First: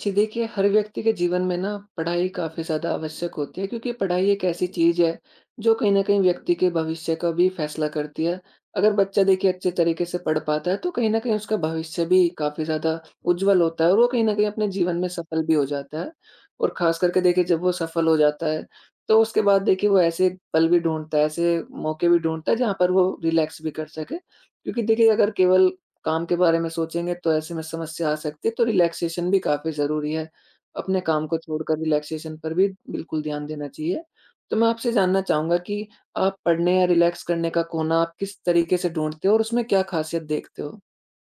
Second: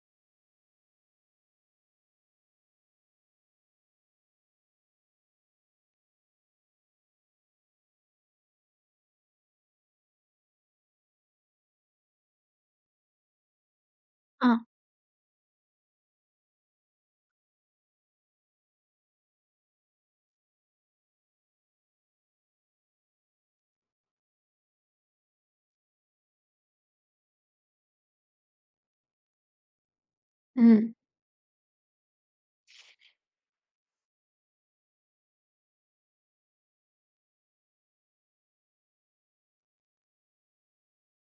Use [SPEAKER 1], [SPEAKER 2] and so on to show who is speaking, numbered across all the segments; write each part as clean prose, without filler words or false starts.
[SPEAKER 1] जी देखिए, हर व्यक्ति के जीवन में ना पढ़ाई काफ़ी ज़्यादा आवश्यक होती है क्योंकि पढ़ाई एक ऐसी चीज़ है जो कहीं न कहीं व्यक्ति के भविष्य का भी फैसला करती है। अगर बच्चा देखिए अच्छे तरीके से पढ़ पाता है तो कहीं न कहीं उसका भविष्य भी काफ़ी ज़्यादा उज्ज्वल होता है और वो कहीं न कहीं
[SPEAKER 2] हाँ,
[SPEAKER 1] अपने जीवन में सफल भी हो जाता है। और ख़ास करके देखिए जब वो सफल हो जाता है तो उसके बाद देखिए वो ऐसे पल भी ढूँढता है, ऐसे मौके भी ढूँढता है जहाँ पर वो रिलैक्स भी कर सके। क्योंकि देखिए अगर केवल काम के बारे में सोचेंगे तो ऐसे में समस्या आ सकती है, तो रिलैक्सेशन भी काफ़ी ज़रूरी है।
[SPEAKER 2] हुँ।
[SPEAKER 1] अपने काम को छोड़कर रिलैक्सेशन पर भी बिल्कुल ध्यान देना चाहिए। तो मैं आपसे जानना चाहूँगा कि आप पढ़ने या रिलैक्स करने का कोना आप किस तरीके से ढूँढते हो और उसमें क्या ख़ासियत देखते हो?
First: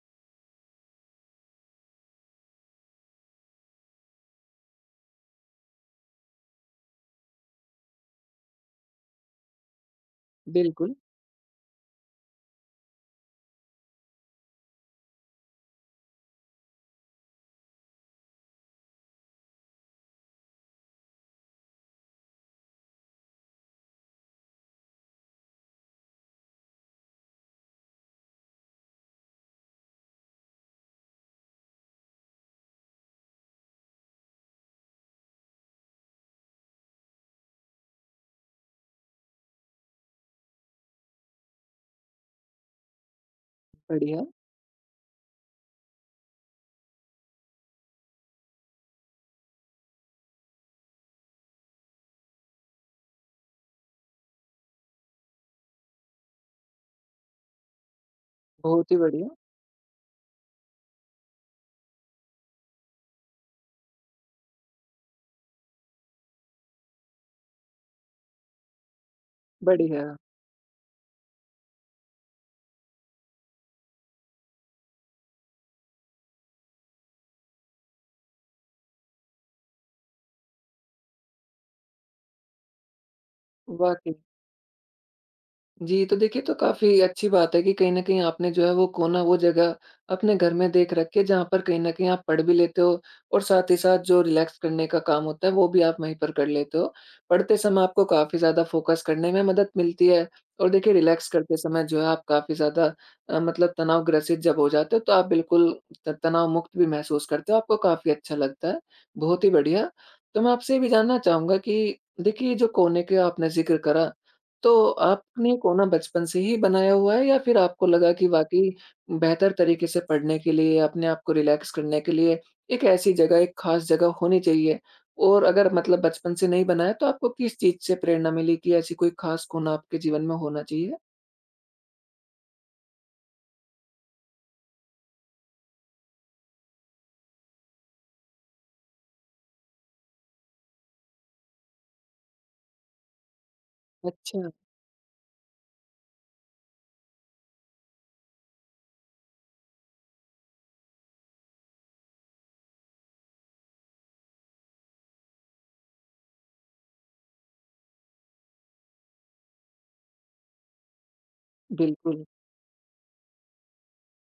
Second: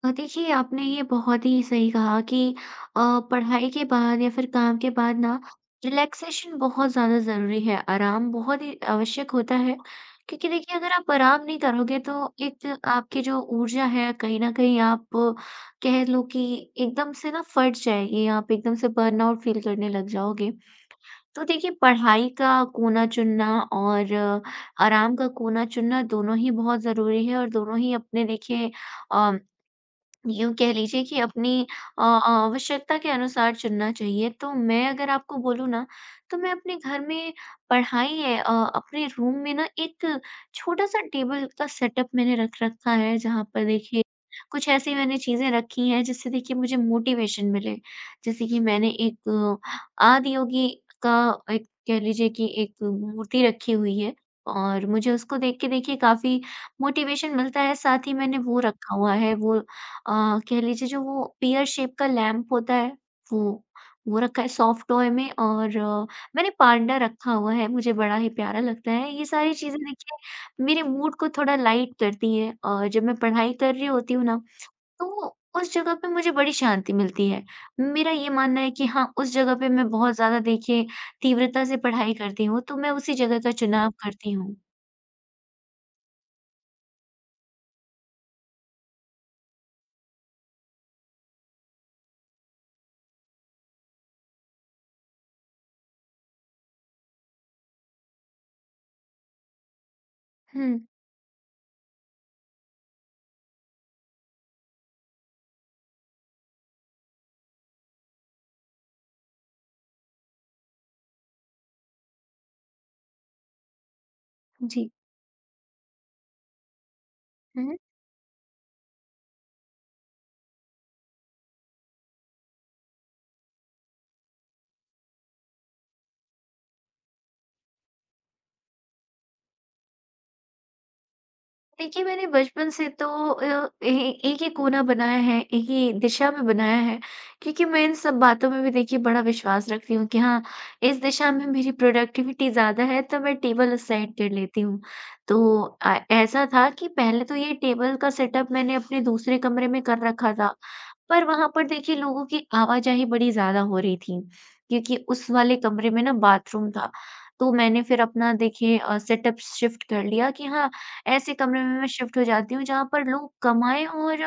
[SPEAKER 2] देखिए आपने ये बहुत ही सही कहा कि अ, पढ़ाई के बाद या फिर काम के बाद ना रिलैक्सेशन बहुत ज़्यादा ज़रूरी है, आराम बहुत ही आवश्यक होता है। क्योंकि देखिए अगर
[SPEAKER 1] बिल्कुल,
[SPEAKER 2] आप आराम नहीं करोगे तो एक आपकी जो ऊर्जा है कहीं न कहीं आप कह लो कि एकदम से ना फट जाएगी, आप एकदम से बर्नआउट फ़ील करने लग जाओगे। तो देखिए पढ़ाई का कोना-चुनना और आराम का कोना-चुनना दोनों ही बहुत ज़रूरी है और दोनों ही अपने देखिए अ यूँ कह लीजिए कि अपनी आवश्यकता के अनुसार चुनना चाहिए। तो मैं अगर आपको बोलूँ ना, तो मैं अपने घर में पढ़ाई है अपने रूम में ना एक छोटा-सा टेबल का सेटअप मैंने रख रखा है, जहाँ पर देखिए
[SPEAKER 1] बढ़िया,
[SPEAKER 2] कुछ ऐसी मैंने चीज़ें रखी हैं जिससे देखिए मुझे मोटिवेशन मिले। जैसे कि मैंने एक आदियोगी का एक कह लीजिए कि एक मूर्ति रखी हुई है और मुझे उसको देख के देखिए काफ़ी मोटिवेशन मिलता है। साथ ही मैंने वो
[SPEAKER 1] बहुत
[SPEAKER 2] रखा
[SPEAKER 1] ही
[SPEAKER 2] हुआ
[SPEAKER 1] बढ़िया,
[SPEAKER 2] है, वो अ, कह लीजिए जो वो पेयर शेप का लैंप होता है वो रखा है सॉफ्ट टॉय में और मैंने पांडा रखा हुआ है, मुझे बड़ा ही प्यारा लगता है। ये सारी चीज़ें
[SPEAKER 1] बढ़िया,
[SPEAKER 2] देखिए मेरे मूड को थोड़ा लाइट करती हैं और जब मैं पढ़ाई कर रही होती हूँ ना, तो उस जगह पे मुझे बड़ी शांति मिलती है। मेरा ये मानना है कि हाँ, उस जगह पे मैं बहुत ज़्यादा देखिए तीव्रता से पढ़ाई करती हूँ, तो मैं उसी जगह का चुनाव
[SPEAKER 1] वाक़ई।
[SPEAKER 2] करती हूँ।
[SPEAKER 1] जी, तो देखिए तो काफ़ी अच्छी बात है कि कहीं न कहीं आपने जो है वो कोना, वो जगह अपने घर में देख रखी है जहाँ पर कहीं न कहीं आप पढ़ भी लेते हो और साथ ही साथ जो रिलैक्स करने का काम होता है वो भी आप वहीं पर कर लेते हो। पढ़ते समय आपको काफ़ी ज़्यादा फ़ोकस करने में मदद मिलती है और
[SPEAKER 2] हुँ,
[SPEAKER 1] देखिए रिलैक्स करते समय जो है आप काफ़ी ज़्यादा मतलब तनाव ग्रसित जब हो जाते हो तो आप बिल्कुल त तनाव मुक्त भी महसूस करते हो, आपको काफ़ी अच्छा लगता है। बहुत ही बढ़िया। तो मैं आपसे ये भी जानना चाहूँगा कि देखिए ये जो कोने का आपने ज़िक्र करा तो
[SPEAKER 2] जी।
[SPEAKER 1] आपने कोना बचपन से ही बनाया हुआ है या फिर आपको लगा कि वाक़ई बेहतर तरीके से पढ़ने के लिए, अपने आप को रिलैक्स करने के लिए एक ऐसी जगह, एक ख़ास जगह होनी चाहिए? और अगर मतलब बचपन से नहीं बनाया तो आपको किस चीज़ से प्रेरणा मिली कि ऐसी कोई ख़ास कोना आपके जीवन में होना चाहिए?
[SPEAKER 2] देखिए, मैंने बचपन से तो अ, ए एक ही कोना बनाया है, एक ही दिशा में बनाया है, क्योंकि मैं इन सब बातों में भी देखिए बड़ा विश्वास रखती हूँ कि हाँ, इस दिशा में मेरी प्रोडक्टिविटी ज़्यादा है तो मैं टेबल असाइड कर
[SPEAKER 1] अच्छा,
[SPEAKER 2] लेती हूँ। तो ऐसा था कि पहले तो ये टेबल का सेटअप मैंने अपने दूसरे कमरे में कर रखा था, पर वहाँ पर देखिए लोगों की आवाजाही बड़ी ज़्यादा हो रही थी, क्योंकि उस वाले कमरे में ना बाथरूम था। तो मैंने फिर अपना देखिए सेटअप शिफ्ट कर लिया कि हाँ, ऐसे कमरे में मैं शिफ्ट हो
[SPEAKER 1] बिल्कुल,
[SPEAKER 2] जाती हूँ जहाँ पर लोग कमाएँ और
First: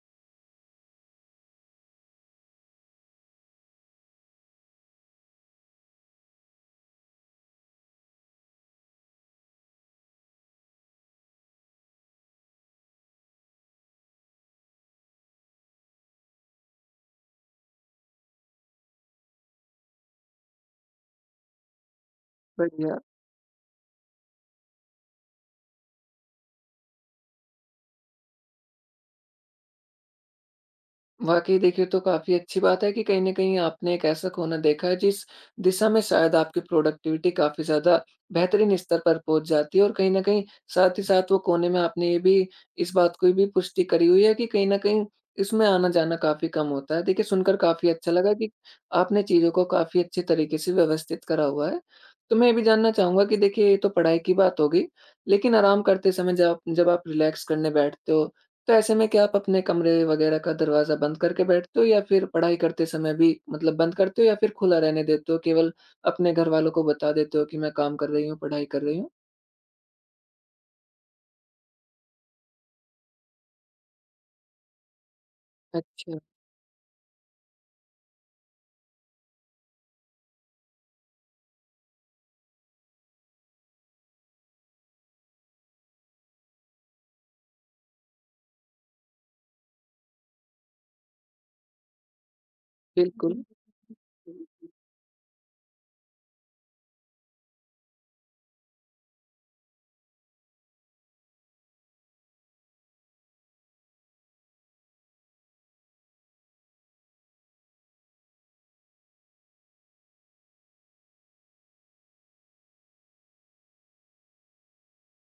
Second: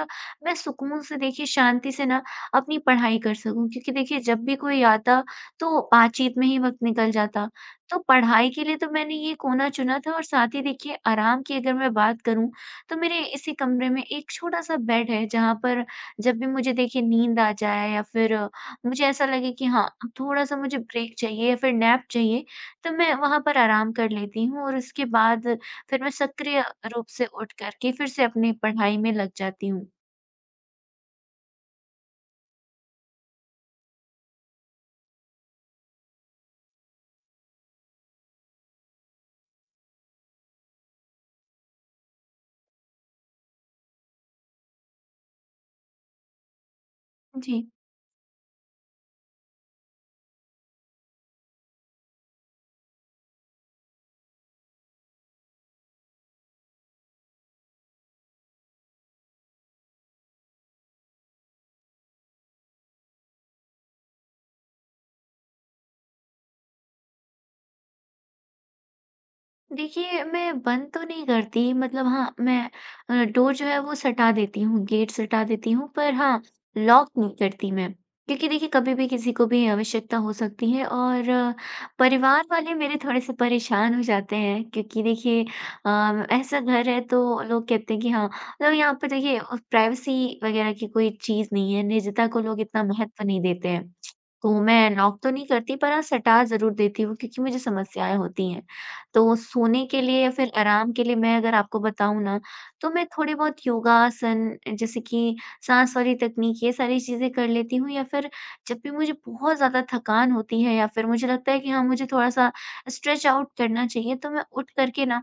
[SPEAKER 2] मैं सुकून से देखिए शांति से ना अपनी पढ़ाई कर सकूँ। क्योंकि देखिए जब भी कोई आता तो बातचीत में ही वक़्त निकल जाता। तो पढ़ाई के लिए तो मैंने ये कोना चुना था और साथ ही देखिए आराम की अगर मैं बात करूँ तो मेरे इसी कमरे में एक छोटा-सा बेड है जहाँ पर जब भी मुझे देखिए नींद आ जाए या फिर मुझे ऐसा लगे कि हाँ, अब थोड़ा-सा मुझे ब्रेक चाहिए या फिर नैप चाहिए तो
[SPEAKER 1] बढ़िया।
[SPEAKER 2] मैं वहाँ पर आराम कर लेती हूँ और उसके बाद फिर मैं सक्रिय रूप से उठ कर के फिर से अपनी पढ़ाई में लग जाती हूँ।
[SPEAKER 1] वाक़ई देखिए, तो काफ़ी अच्छी बात है कि कहीं न कहीं आपने एक ऐसा कोना देखा है जिस दिशा में शायद आपकी प्रोडक्टिविटी काफ़ी ज़्यादा बेहतरीन स्तर पर पहुँच जाती है और कहीं न कहीं साथ ही साथ वो कोने में आपने ये भी इस बात की भी पुष्टि करी हुई है कि कहीं न कहीं इसमें आना-जाना काफ़ी कम होता है। देखिए, सुनकर
[SPEAKER 2] जी।
[SPEAKER 1] काफ़ी अच्छा लगा कि आपने चीज़ों को काफ़ी अच्छे तरीके से व्यवस्थित करा हुआ है। तो मैं ये भी जानना चाहूँगा कि देखिए, ये तो पढ़ाई की बात हो गई, लेकिन आराम करते समय जब आप रिलैक्स करने बैठते हो तो ऐसे में क्या आप अपने कमरे वगैरह का दरवाज़ा बंद करके बैठते हो या फिर पढ़ाई करते समय भी मतलब बंद करते हो या फिर खुला रहने देते हो? केवल अपने घरवालों को बता देते हो कि मैं काम कर रही हूँ, पढ़ाई कर रही हूँ?
[SPEAKER 2] देखिए, मैं बंद तो नहीं करती मतलब हाँ, मैं डोर जो है वो सटा देती हूँ, गेट सटा देती हूँ पर
[SPEAKER 1] अच्छा,
[SPEAKER 2] हाँ, लॉक नहीं करती मैं। क्योंकि देखिए कभी भी किसी को भी आवश्यकता हो सकती है और परिवार वाले मेरे थोड़े से परेशान हो जाते हैं क्योंकि देखिए ऐसा घर है तो लोग कहते हैं कि हाँ, मतलब यहाँ पे देखिए प्राइवेसी वगैरह की कोई चीज़ नहीं है, निजता को लोग इतना महत्व नहीं
[SPEAKER 1] बिल्कुल।
[SPEAKER 2] देते हैं। तो मैं लॉक तो नहीं करती पर हाँ, सटा ज़रूर देती हूँ क्योंकि मुझे समस्याएँ होती हैं। तो सोने के लिए या फिर आराम के लिए मैं अगर आपको बताऊँ ना, तो मैं थोड़े बहुत योगासन जैसे कि साँस वाली तकनीक ये सारी चीज़ें कर लेती हूँ या फिर जब भी मुझे बहुत ज़्यादा थकान होती है या फिर मुझे लगता है कि हाँ, मुझे थोड़ा-सा स्ट्रेच आउट करना चाहिए तो मैं उठ कर के ना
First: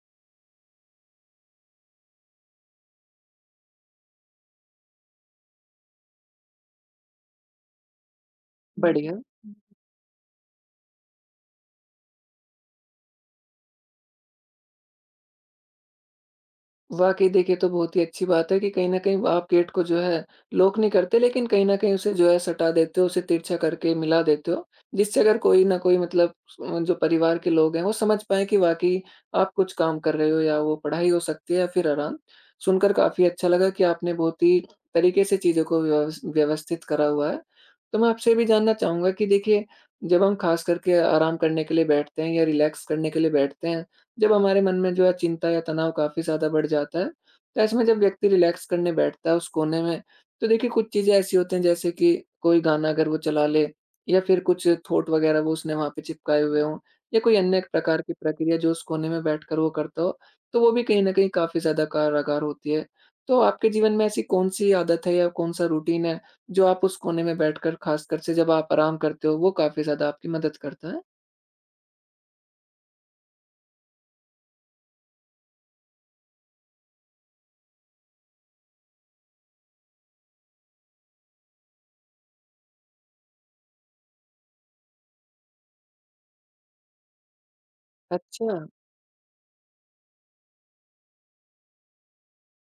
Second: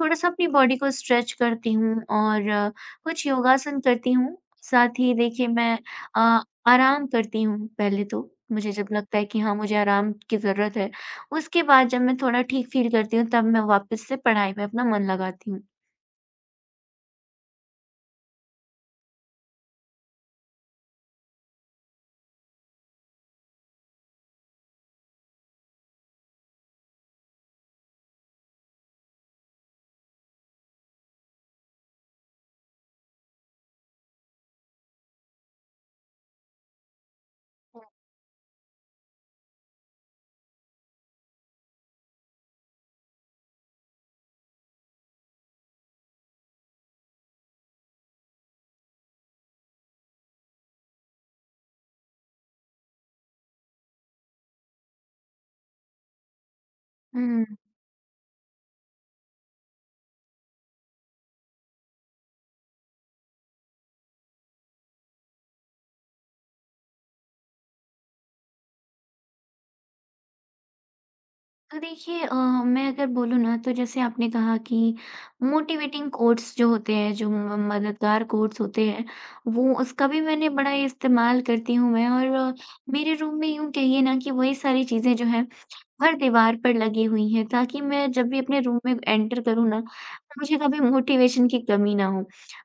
[SPEAKER 2] थोड़ा-सा अपनी बॉडी को स्ट्रेच करती हूँ और कुछ योगासन करती हूँ। साथ ही देखिए मैं अ, आराम करती हूँ पहले तो, मुझे जब लगता
[SPEAKER 1] बढ़िया।
[SPEAKER 2] है कि हाँ, मुझे आराम की ज़रूरत है। उसके बाद जब मैं थोड़ा ठीक फ़ील करती हूँ, तब मैं वापस से पढ़ाई में अपना मन लगाती हूँ।
[SPEAKER 1] वाक़ई देखिए, ये तो बहुत ही अच्छी बात है कि कहीं न कहीं आप गेट को जो है लॉक नहीं करते लेकिन कहीं न कहीं उसे जो है सटा देते हो, उसे तिरछा करके मिला देते हो। जिससे अगर कोई ना कोई मतलब जो परिवार के लोग हैं वो समझ पाएँ कि वाक़ई आप कुछ काम कर रहे हो या वो पढ़ाई हो सकती है या फिर आराम। सुनकर काफ़ी अच्छा लगा कि आपने बहुत ही तरीके से चीज़ों को व्यवस्थित करा हुआ है। तो मैं आपसे ये भी जानना चाहूँगा कि देखिए, जब हम ख़ास करके आराम करने के लिए बैठते हैं या रिलैक्स करने के लिए बैठते हैं जब हमारे मन में जो है चिंता या तनाव काफ़ी ज़्यादा बढ़ जाता है, तो ऐसे में जब व्यक्ति रिलैक्स करने बैठता है उस कोने में, तो देखिए कुछ चीज़ें ऐसी होती हैं जैसे कि कोई गाना अगर वो चला ले या फिर कुछ थॉट वगैरह वो उसने वहाँ पे चिपकाए हुए हों या कोई
[SPEAKER 2] हुँ।
[SPEAKER 1] अन्य प्रकार की प्रक्रिया जो उस कोने में बैठकर वो करता हो, तो वो भी कहीं न कहीं काफ़ी ज़्यादा कारागार होती है। तो आपके जीवन में ऐसी कौन-सी आदत है या कौन-सा रूटीन है, जो आप उस कोने में बैठकर ख़ासकर से जब आप आराम करते हो, वो काफ़ी ज़्यादा आपकी मदद करता है?
[SPEAKER 2] तो देखिए मैं अगर बोलूँ ना तो जैसे आपने कहा कि मोटिवेटिंग कोट्स जो होते हैं, जो म मददगार कोट्स होते हैं, वो उसका भी मैंने बड़ा इस्तेमाल करती हूँ मैं और अ, मेरे रूम में यूँ कहिए ना कि वही सारी चीज़ें जो हैं हर दीवार पर लगी हुई हैं ताकि मैं जब भी
[SPEAKER 1] अच्छा,
[SPEAKER 2] अपने रूम में एंटर करूँ ना, मुझे कभी मोटिवेशन की कमी ना हो।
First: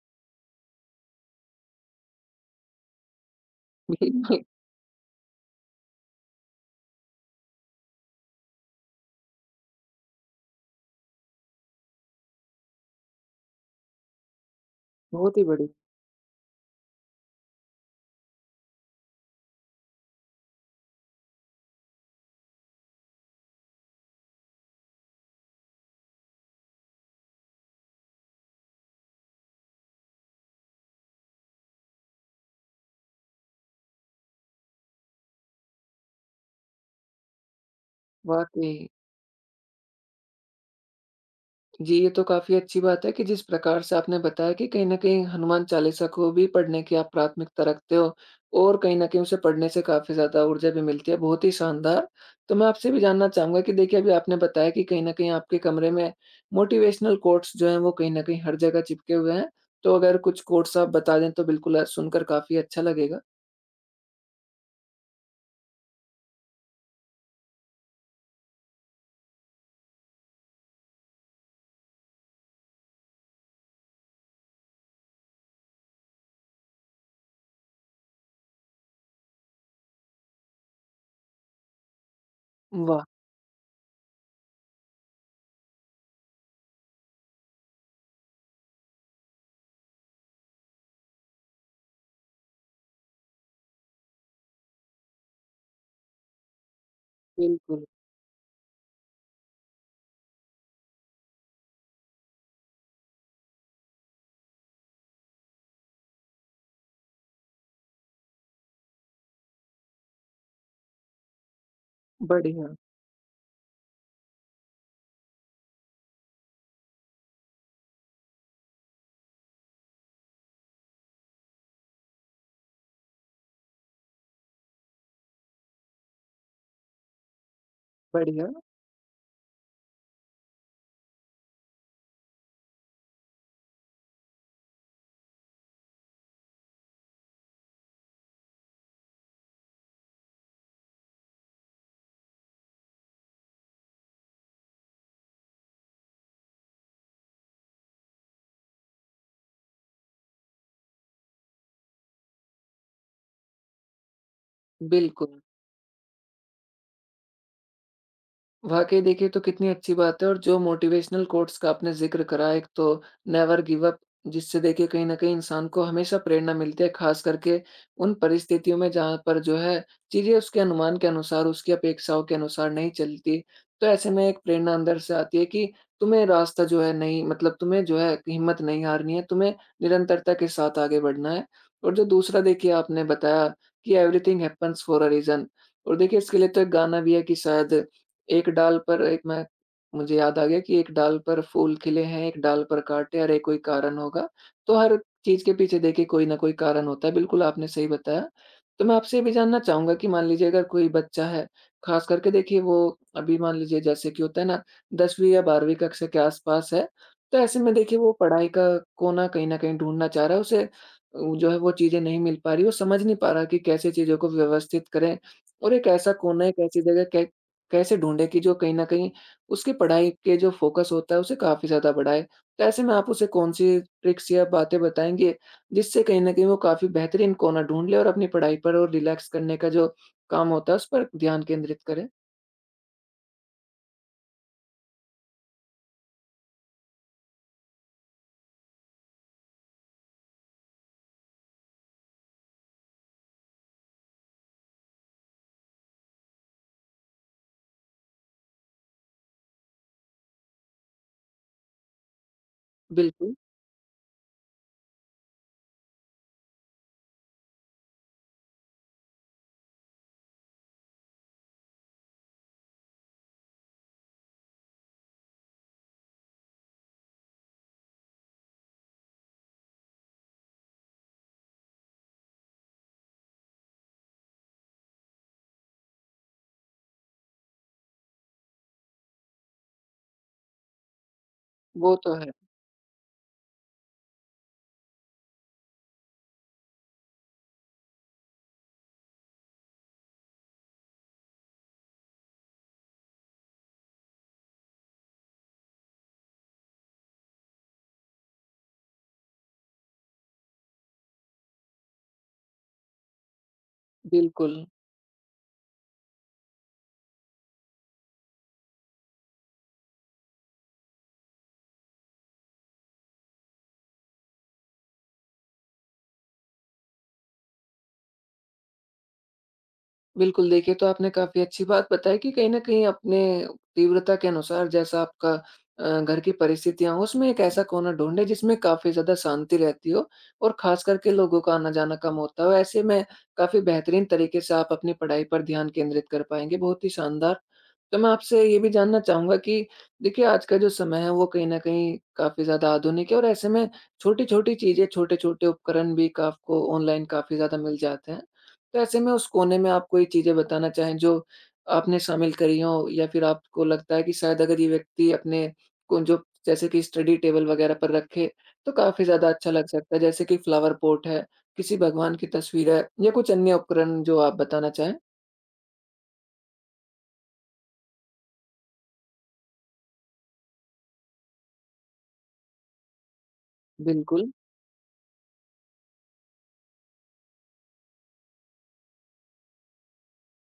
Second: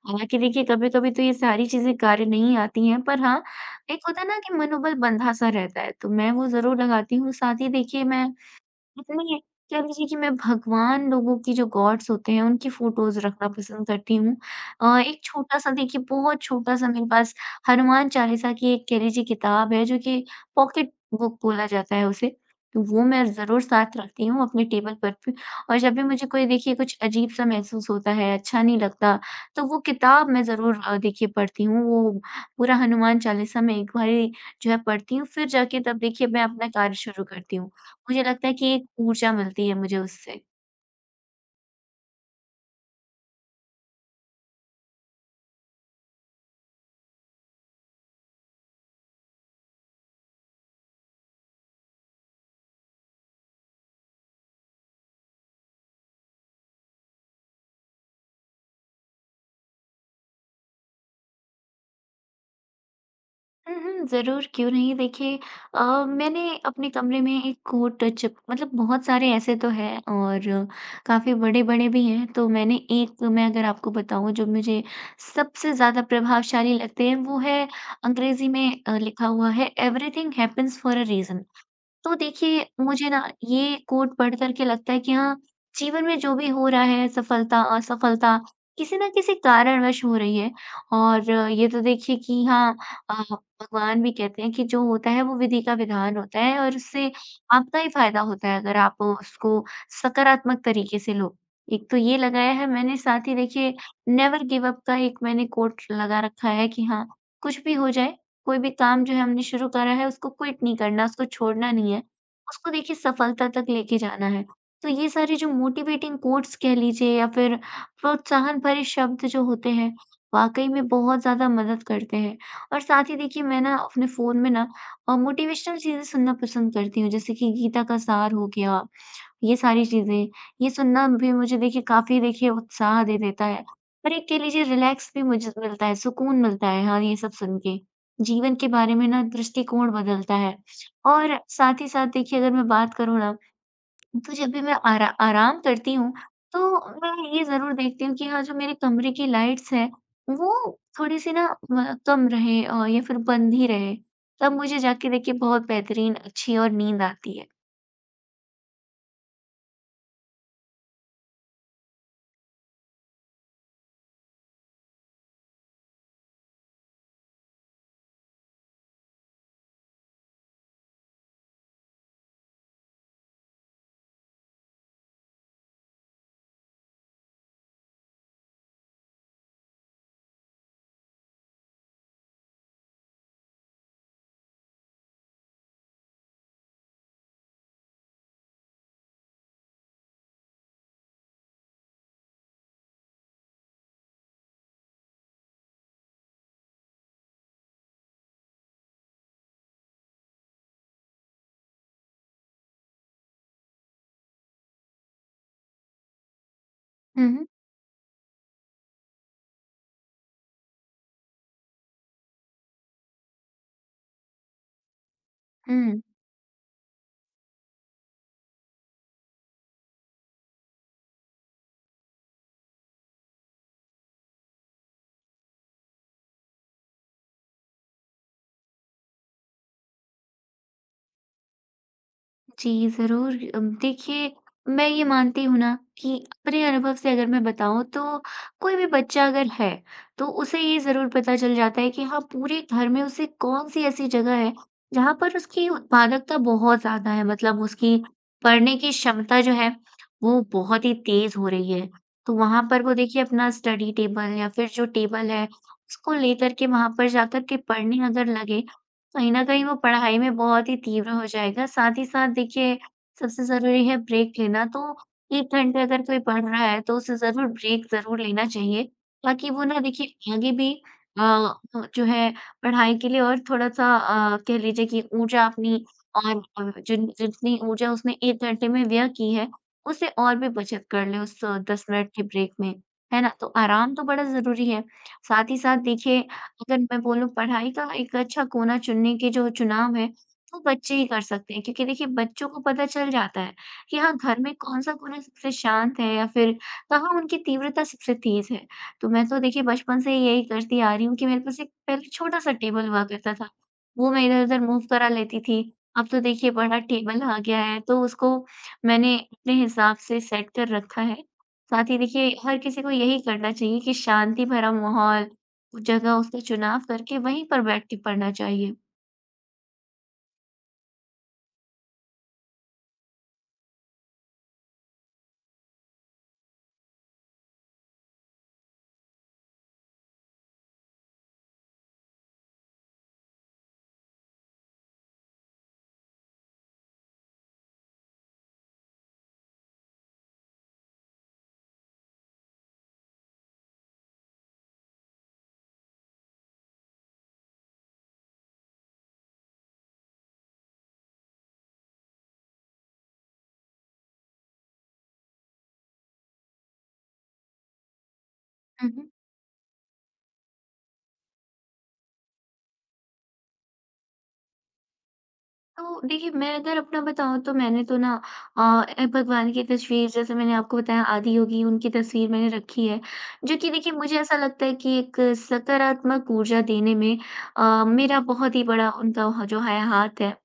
[SPEAKER 2] हालाँकि देखिए कभी-कभी तो ये सारी चीज़ें कार्य नहीं आती हैं पर हाँ, एक होता है ना
[SPEAKER 1] बिल्कुल,
[SPEAKER 2] कि मनोबल बँधा सा रहता है, तो मैं वो ज़रूर लगाती हूँ। साथ ही देखिए मैं मतलब ये कह लीजिए कि मैं भगवान लोगों की जो गॉड्स होते हैं, उनकी फ़ोटोज़ रखना पसंद करती हूँ। एक
[SPEAKER 1] बहुत ही बढ़िया।
[SPEAKER 2] छोटा-सा देखिए बहुत छोटा-सा मेरे पास हनुमान चालीसा की एक कह लीजिए किताब है, जो कि पॉकेट बुक बोला जाता है उसे। तो वो मैं ज़रूर साथ रखती हूँ अपने टेबल पर भी और जब भी मुझे कोई देखिए कुछ अजीब-सा महसूस होता है, अच्छा नहीं लगता, तो वो किताब मैं ज़रूर देखिए पढ़ती हूँ। वो पूरा हनुमान चालीसा मैं एक बारी जो है पढ़ती हूँ, फिर जाके तब देखिए मैं अपना कार्य शुरू करती हूँ। मुझे लगता है कि
[SPEAKER 1] वाक़ई।
[SPEAKER 2] एक ऊर्जा मिलती है मुझे उससे।
[SPEAKER 1] जी, ये तो काफ़ी अच्छी बात है कि जिस प्रकार से आपने बताया कि कहीं न कहीं हनुमान चालीसा को भी पढ़ने की आप प्राथमिकता रखते हो और कहीं न कहीं उसे पढ़ने से काफ़ी ज़्यादा ऊर्जा भी मिलती है, बहुत ही शानदार। तो मैं आपसे भी जानना चाहूँगा कि देखिए अभी आपने बताया कि कहीं न कहीं आपके कमरे में मोटिवेशनल कोट्स जो हैं वो कहीं न कहीं हर जगह चिपके हुए हैं। तो अगर कुछ कोट्स आप बता दें तो बिल्कुल सुनकर काफ़ी अच्छा लगेगा।
[SPEAKER 2] हुँ, हुँ, ज़रूर क्यों नहीं देखिए अ, मैंने अपने कमरे में एक कोट चिप मतलब बहुत सारे ऐसे तो हैं और काफ़ी बड़े-बड़े भी हैं। तो मैंने एक मैं अगर आपको बताऊँ जो मुझे सबसे ज़्यादा प्रभावशाली लगते हैं वो है अंग्रेज़ी में लिखा हुआ है everything happens for a reason. तो देखिए,
[SPEAKER 1] वाह!
[SPEAKER 2] मुझे ना ये कोट पढ़ कर के लगता है कि हाँ, जीवन में जो भी हो रहा है, सफलता, असफलता, किसी न किसी कारणवश हो रही है। और ये तो देखिए कि हाँ भगवान भी कहते हैं कि जो होता है, वो विधि का विधान होता है और उससे आपका
[SPEAKER 1] बिल्कुल,
[SPEAKER 2] ही फायदा होता है, अगर आप उसको सकारात्मक तरीके से लो। एक तो ये लगाया है मैंने, साथ ही देखिए, नेवर गिव अप का एक मैंने कोट लगा रखा है कि हाँ, कुछ भी हो जाए, कोई भी काम जो है हमने शुरू करा है उसको क्विट नहीं करना, उसको छोड़ना नहीं है। उसको
[SPEAKER 1] बढ़िया,
[SPEAKER 2] देखिए सफलता तक लेके जाना है। तो ये सारे जो मोटिवेटिंग कोट्स कह लीजिए या फिर प्रोत्साहन भरे शब्द जो होते हैं, वाक़ई में बहुत ज़्यादा मदद करते हैं। और साथ ही देखिए मैं ना अपने फ़ोन में ना मोटिवेशनल चीज़ें सुनना पसंद करती हूँ जैसे कि गीता का सार हो
[SPEAKER 1] बढ़िया,
[SPEAKER 2] गया, ये सारी चीज़ें। ये सुनना भी मुझे देखिए काफ़ी देखिए उत्साह दे देता है। और एक कह लीजिए रिलैक्स भी मुझे मिलता है, सुकून मिलता है हाँ, ये सब सुन के। जीवन के बारे में ना दृष्टिकोण बदलता है और साथ ही साथ देखिए अगर मैं बात करूँ ना तो जब भी मैं आराम करती हूँ तो मैं ये ज़रूर देखती हूँ कि हाँ, जो मेरे कमरे की लाइट्स हैं वो थोड़ी-सी ना म कम रहे या फिर बंद ही रहे। तब मुझे जाके देखिए
[SPEAKER 1] बिल्कुल।
[SPEAKER 2] बहुत बेहतरीन अच्छी और नींद आती है।
[SPEAKER 1] वाक़ई देखिए, तो कितनी अच्छी बात है और जो मोटिवेशनल कोट्स का आपने ज़िक्र करा, एक तो नेवर गिव अप जिससे देखिए कहीं न कहीं इंसान को हमेशा प्रेरणा मिलती है, ख़ास करके उन परिस्थितियों में जहाँ पर जो है चीज़ें उसके अनुमान के अनुसार, उसकी अपेक्षाओं के अनुसार नहीं चलती। तो ऐसे में एक प्रेरणा अंदर से आती है कि तुम्हें रास्ता जो है नहीं मतलब तुम्हें जो है हिम्मत नहीं हारनी है, तुम्हें निरंतरता के साथ आगे बढ़ना है। और जो दूसरा देखिए आपने बताया कि everything happens for a reason और देखिए इसके लिए तो एक गाना भी है कि शायद एक डाल पर एक मैं मुझे याद आ गया कि एक डाल पर फूल खिले हैं, एक डाल पर काँटे, अरे कोई कारण होगा। तो हर चीज़ के पीछे देखिए कोई न कोई कारण होता है, बिल्कुल आपने सही बताया। तो मैं आपसे ये भी जानना चाहूँगा कि मान लीजिए अगर कोई बच्चा है, ख़ास करके देखिए वो अभी मान लीजिए जैसे कि होता है ना 10वीं या 12वीं कक्षा के आस-पास है,
[SPEAKER 2] हुँ,
[SPEAKER 1] तो
[SPEAKER 2] हुँ।
[SPEAKER 1] ऐसे में देखिए वो पढ़ाई का कोना कहीं न कहीं ढूँढना चाह रहा है, उसे उ जो है वो चीज़ें नहीं मिल पा रही, वो समझ नहीं पा रहा कि कैसे चीज़ों को व्यवस्थित करें और एक
[SPEAKER 2] हुँ।
[SPEAKER 1] ऐसा कोना, एक ऐसी जगह कै कैसे ढूँढे कि जो कहीं न कहीं उसकी पढ़ाई के जो फ़ोकस होता है उसे काफ़ी ज़्यादा बढ़ाए? तो ऐसे में आप उसे कौन-सी ट्रिक्स या बातें बताएँगे जिससे कहीं न कहीं वो काफ़ी बेहतरीन कोना ढूँढ ले और अपनी पढ़ाई पर और रिलैक्स करने का जो काम होता है उस पर ध्यान केंद्रित करे?
[SPEAKER 2] जी, ज़रूर। देखिए, मैं ये मानती हूँ ना कि अपने अनुभव से अगर मैं बताऊँ तो कोई भी बच्चा अगर है, तो उसे ये ज़रूर पता चल जाता है कि हाँ, पूरे घर में उसे कौन-सी ऐसी जगह है, जहाँ पर उसकी उत्पादकता बहुत ज़्यादा है। मतलब उसकी पढ़ने की क्षमता जो है, वो बहुत ही तेज़ हो रही है। तो वहाँ पर वो देखिए
[SPEAKER 1] बिल्कुल,
[SPEAKER 2] अपना स्टडी टेबल या फिर जो टेबल है, उसको लेकर के वहाँ पर जाकर के पढ़ने अगर लगे, कहीं न कहीं वो पढ़ाई में बहुत ही तीव्र हो जाएगा, साथ ही साथ देखिए सबसे ज़रूरी है ब्रेक लेना, तो 1 घंटे अगर कोई पढ़ रहा है तो उसे ज़रूर ब्रेक ज़रूर लेना चाहिए, ताकि वो ना देखिए आगे भी अ, जो है पढ़ाई के लिए और थोड़ा-सा कह लीजिए कि ऊर्जा अपनी और जिन जितनी ऊर्जा उसने 1 घंटे में व्यय की है, उसे और भी बचत कर ले उस 10
[SPEAKER 1] वो
[SPEAKER 2] मिनट
[SPEAKER 1] तो
[SPEAKER 2] के
[SPEAKER 1] है।
[SPEAKER 2] ब्रेक में, है ना? तो आराम तो बड़ा ज़रूरी है, साथ ही साथ देखिए अगर मैं बोलूँ पढ़ाई का एक अच्छा कोना चुनने के जो चुनाव है, वो बच्चे ही कर सकते हैं क्योंकि देखिए बच्चों को पता चल जाता है कि हाँ, घर में कौन-सा कोना सबसे शांत है या फिर कहाँ उनकी तीव्रता सबसे तेज़ है। तो मैं तो देखिए बचपन से ही यही करती आ रही हूँ कि मेरे पास एक पहले छोटा-सा टेबल हुआ करता था, वो मैं
[SPEAKER 1] बिल्कुल।
[SPEAKER 2] इधर-उधर मूव करा लेती थी। अब तो देखिए बड़ा टेबल आ गया है तो उसको मैंने अपने हिसाब से सेट कर रखा है। साथ ही देखिए हर किसी को यही करना चाहिए कि शांति भरा माहौल जगह उसका चुनाव करके वहीं पर बैठ के पढ़ना चाहिए।
[SPEAKER 1] बिल्कुल, देखिए तो आपने काफ़ी अच्छी बात बताई कि कहीं न कहीं अपने तीव्रता के अनुसार जैसा आपका घर की परिस्थितियाँ हों उसमें एक ऐसा कोना ढूँढे जिसमें काफ़ी ज़्यादा शांति रहती हो और ख़ास करके लोगों का आना-जाना कम होता हो। ऐसे में काफ़ी बेहतरीन तरीके से आप अपनी पढ़ाई पर ध्यान केंद्रित कर पाएँगे, बहुत ही शानदार। तो मैं आपसे ये भी जानना चाहूँगा कि देखिए आज का जो समय है वो कहीं न कहीं काफ़ी ज़्यादा आधुनिक है और ऐसे में छोटी-छोटी चीज़ें, छोटे-छोटे उपकरण भी क आपको ऑनलाइन काफ़ी ज़्यादा मिल जाते हैं। तो ऐसे में उस कोने में आप कोई चीज़ें बताना चाहें जो आपने शामिल करी हों या फिर आपको लगता है कि शायद अगर ये व्यक्ति अपने को जो जैसे कि स्टडी टेबल वगैरह पर रखे तो
[SPEAKER 2] हुँ,
[SPEAKER 1] काफ़ी
[SPEAKER 2] हुँ।
[SPEAKER 1] ज़्यादा अच्छा लग सकता है। जैसे कि फ्लावर पॉट है, किसी भगवान की तस्वीर है या कुछ अन्य उपकरण जो आप बताना चाहें?
[SPEAKER 2] तो देखिए, मैं अगर अपना बताऊँ तो मैंने तो ना अ, ए भगवान की तस्वीर जैसे मैंने आपको बताया आदियोगी उनकी तस्वीर मैंने रखी है, जो कि देखिए मुझे
[SPEAKER 1] बिल्कुल,
[SPEAKER 2] ऐसा लगता है कि एक सकारात्मक ऊर्जा देने में मेरा बहुत ही बड़ा उनका ह जो है हाथ है।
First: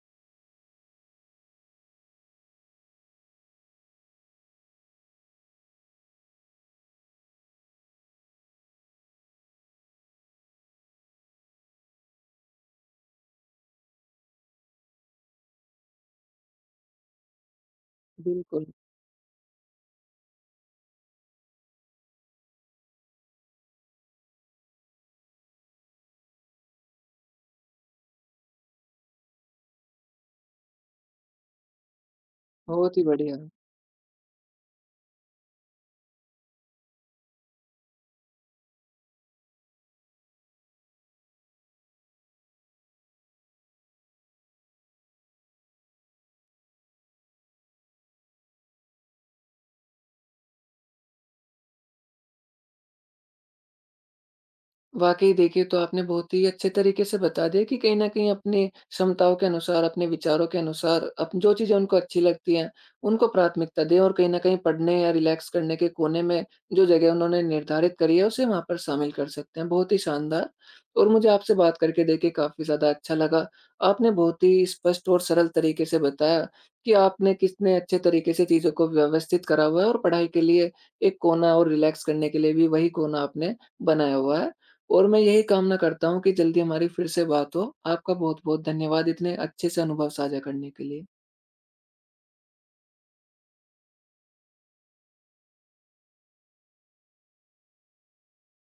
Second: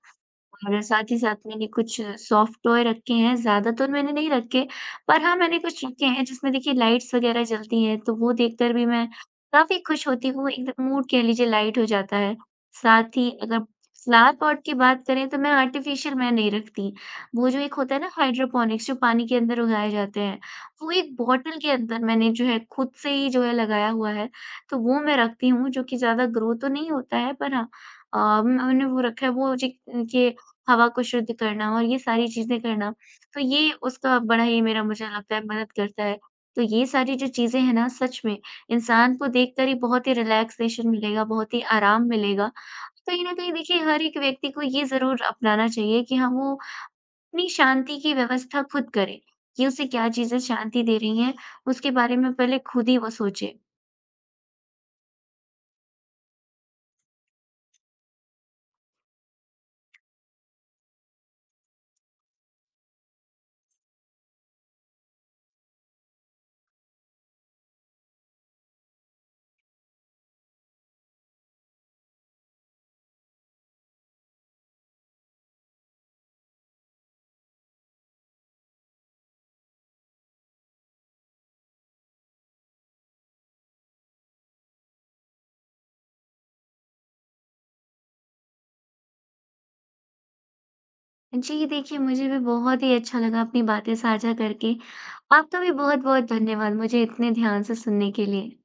[SPEAKER 2] और साथ ही साथ मैंने कुछ सॉफ्ट टॉय रखे हैं, ज़्यादातर मैंने नहीं रखे, पर हाँ, मैंने कुछ रखे हैं जिसमें देखिए लाइट्स वगैरह जलती हैं, तो वो देखकर भी मैं काफ़ी खुश होती हूँ, एकदम मूड कह लीजिए लाइट हो जाता है। साथ ही अगर फ्लावर पॉट की बात करें तो मैं आर्टिफ़िशियल मैं नहीं रखती, वो जो एक होता है ना
[SPEAKER 1] बिल्कुल।
[SPEAKER 2] हाइड्रोपोनिक्स जो पानी के अंदर उगाए जाते हैं, वो एक बॉटल के अंदर मैंने जो है खुद से ही जो है लगाया हुआ है, तो वो मैं रखती हूँ जो कि ज़्यादा ग्रो तो नहीं होता है पर हाँ मैंने वो रखा है वो जी के हवा को शुद्ध करना और ये सारी चीज़ें करना,
[SPEAKER 1] बहुत ही बढ़िया।
[SPEAKER 2] तो ये उसका बड़ा ही मेरा मुझे लगता है मदद करता है। तो ये सारी जो चीज़ें हैं ना सच में इंसान को देखकर ही बहुत ही रिलैक्सेशन मिलेगा, बहुत ही आराम मिलेगा। तो कहीं न कहीं देखिए हर एक व्यक्ति को ये ज़रूर अपनाना चाहिए कि हाँ, वो अपनी शांति की व्यवस्था खुद करे, कि उसे क्या चीज़ें शांति दे रही हैं, उसके बारे में पहले खुद ही वो सोचे।
[SPEAKER 1] वाक़ई देखिए, तो आपने बहुत ही अच्छे तरीके से बता दिया कि कहीं न कहीं अपनी क्षमताओं के अनुसार, अपने विचारों के अनुसार अप जो चीज़ें उनको अच्छी लगती हैं, उनको प्राथमिकता दें और कहीं न कहीं पढ़ने या रिलैक्स करने के कोने में जो जगह उन्होंने निर्धारित करी है, उसे वहाँ पर शामिल कर सकते हैं। बहुत ही शानदार और मुझे आपसे बात करके देखिए काफ़ी ज़्यादा अच्छा लगा। आपने बहुत ही स्पष्ट और सरल तरीके से बताया कि आपने कितने अच्छे तरीके से चीज़ों को व्यवस्थित करा हुआ है और पढ़ाई के लिए एक कोना और रिलैक्स करने के लिए भी वही कोना आपने बनाया हुआ है। और मैं यही कामना करता हूँ कि जल्दी हमारी फिर से बात हो। आपका बहुत-बहुत धन्यवाद इतने अच्छे से अनुभव साझा करने के लिए।
[SPEAKER 2] जी, देखिए मुझे भी बहुत ही अच्छा लगा अपनी बातें साझा करके। आपका भी बहुत-बहुत धन्यवाद मुझे इतने ध्यान से सुनने के लिए।